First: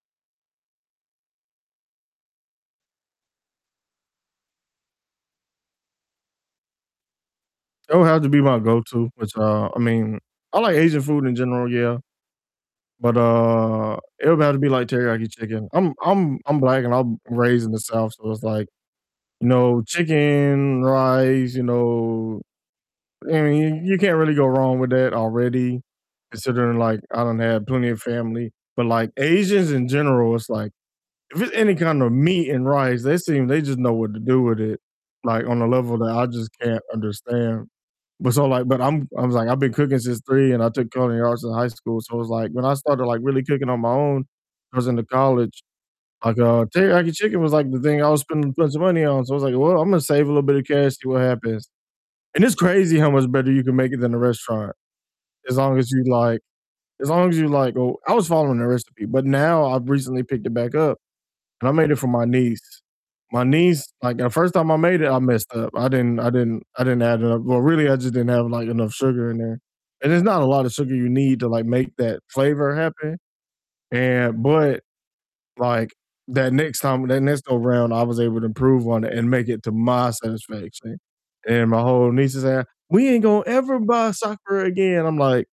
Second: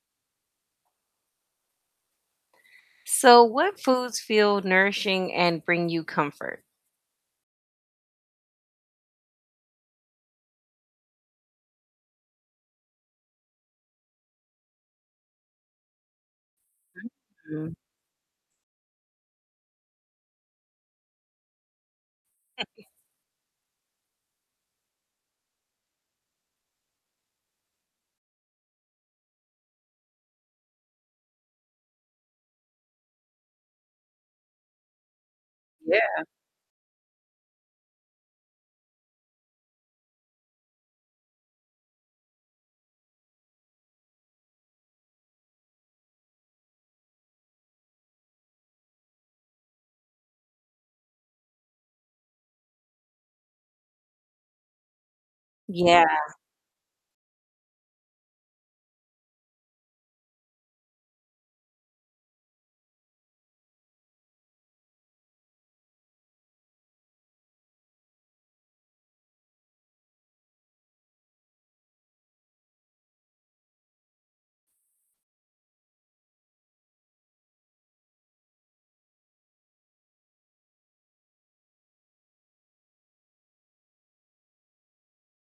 So what foods feel nourishing and bring you comfort? It would have to be my go-to, which, uh I mean, I like Asian food in general, yeah, but, uh, it would have to be like teriyaki chicken, I'm I'm I'm black and I'm raised in Mhm. the South, so it's like, you know, chicken, rice, you know, I mean, you can't really go wrong with that already considering like I don't have plenty of family, but like Asians in general, it's like if it's any kind of meat and rice, they seem they just know what to do with it, like on a level that Yeah. I just can't understand, but so like but I'm I was like, I've been cooking since 3 and I took culinary arts in high school, so it's like when I started like really cooking on my own, I was into college, like, uh teriyaki chicken was like the thing I was spending plenty of money on, so I was like, "Well, I'm gonna save a little bit of cash, see what happens," and it's crazy how much better you can make it than a restaurant as long as Yeah. you like as long as you like, oh I was following a recipe, but now I've recently picked it back up and I made it for my niece, my niece, like the first time I made it, I messed up, I didn't I didn't I didn't add enough Well, really, I just didn't have like enough sugar in there, and it's not a lot of sugar you need to like make that flavor happen, and but, like that next time, that next go round, I was able to improve on it and make it to my satisfaction, and my whole niece is saying, "We ain't gonna ever buy supper again," I'm like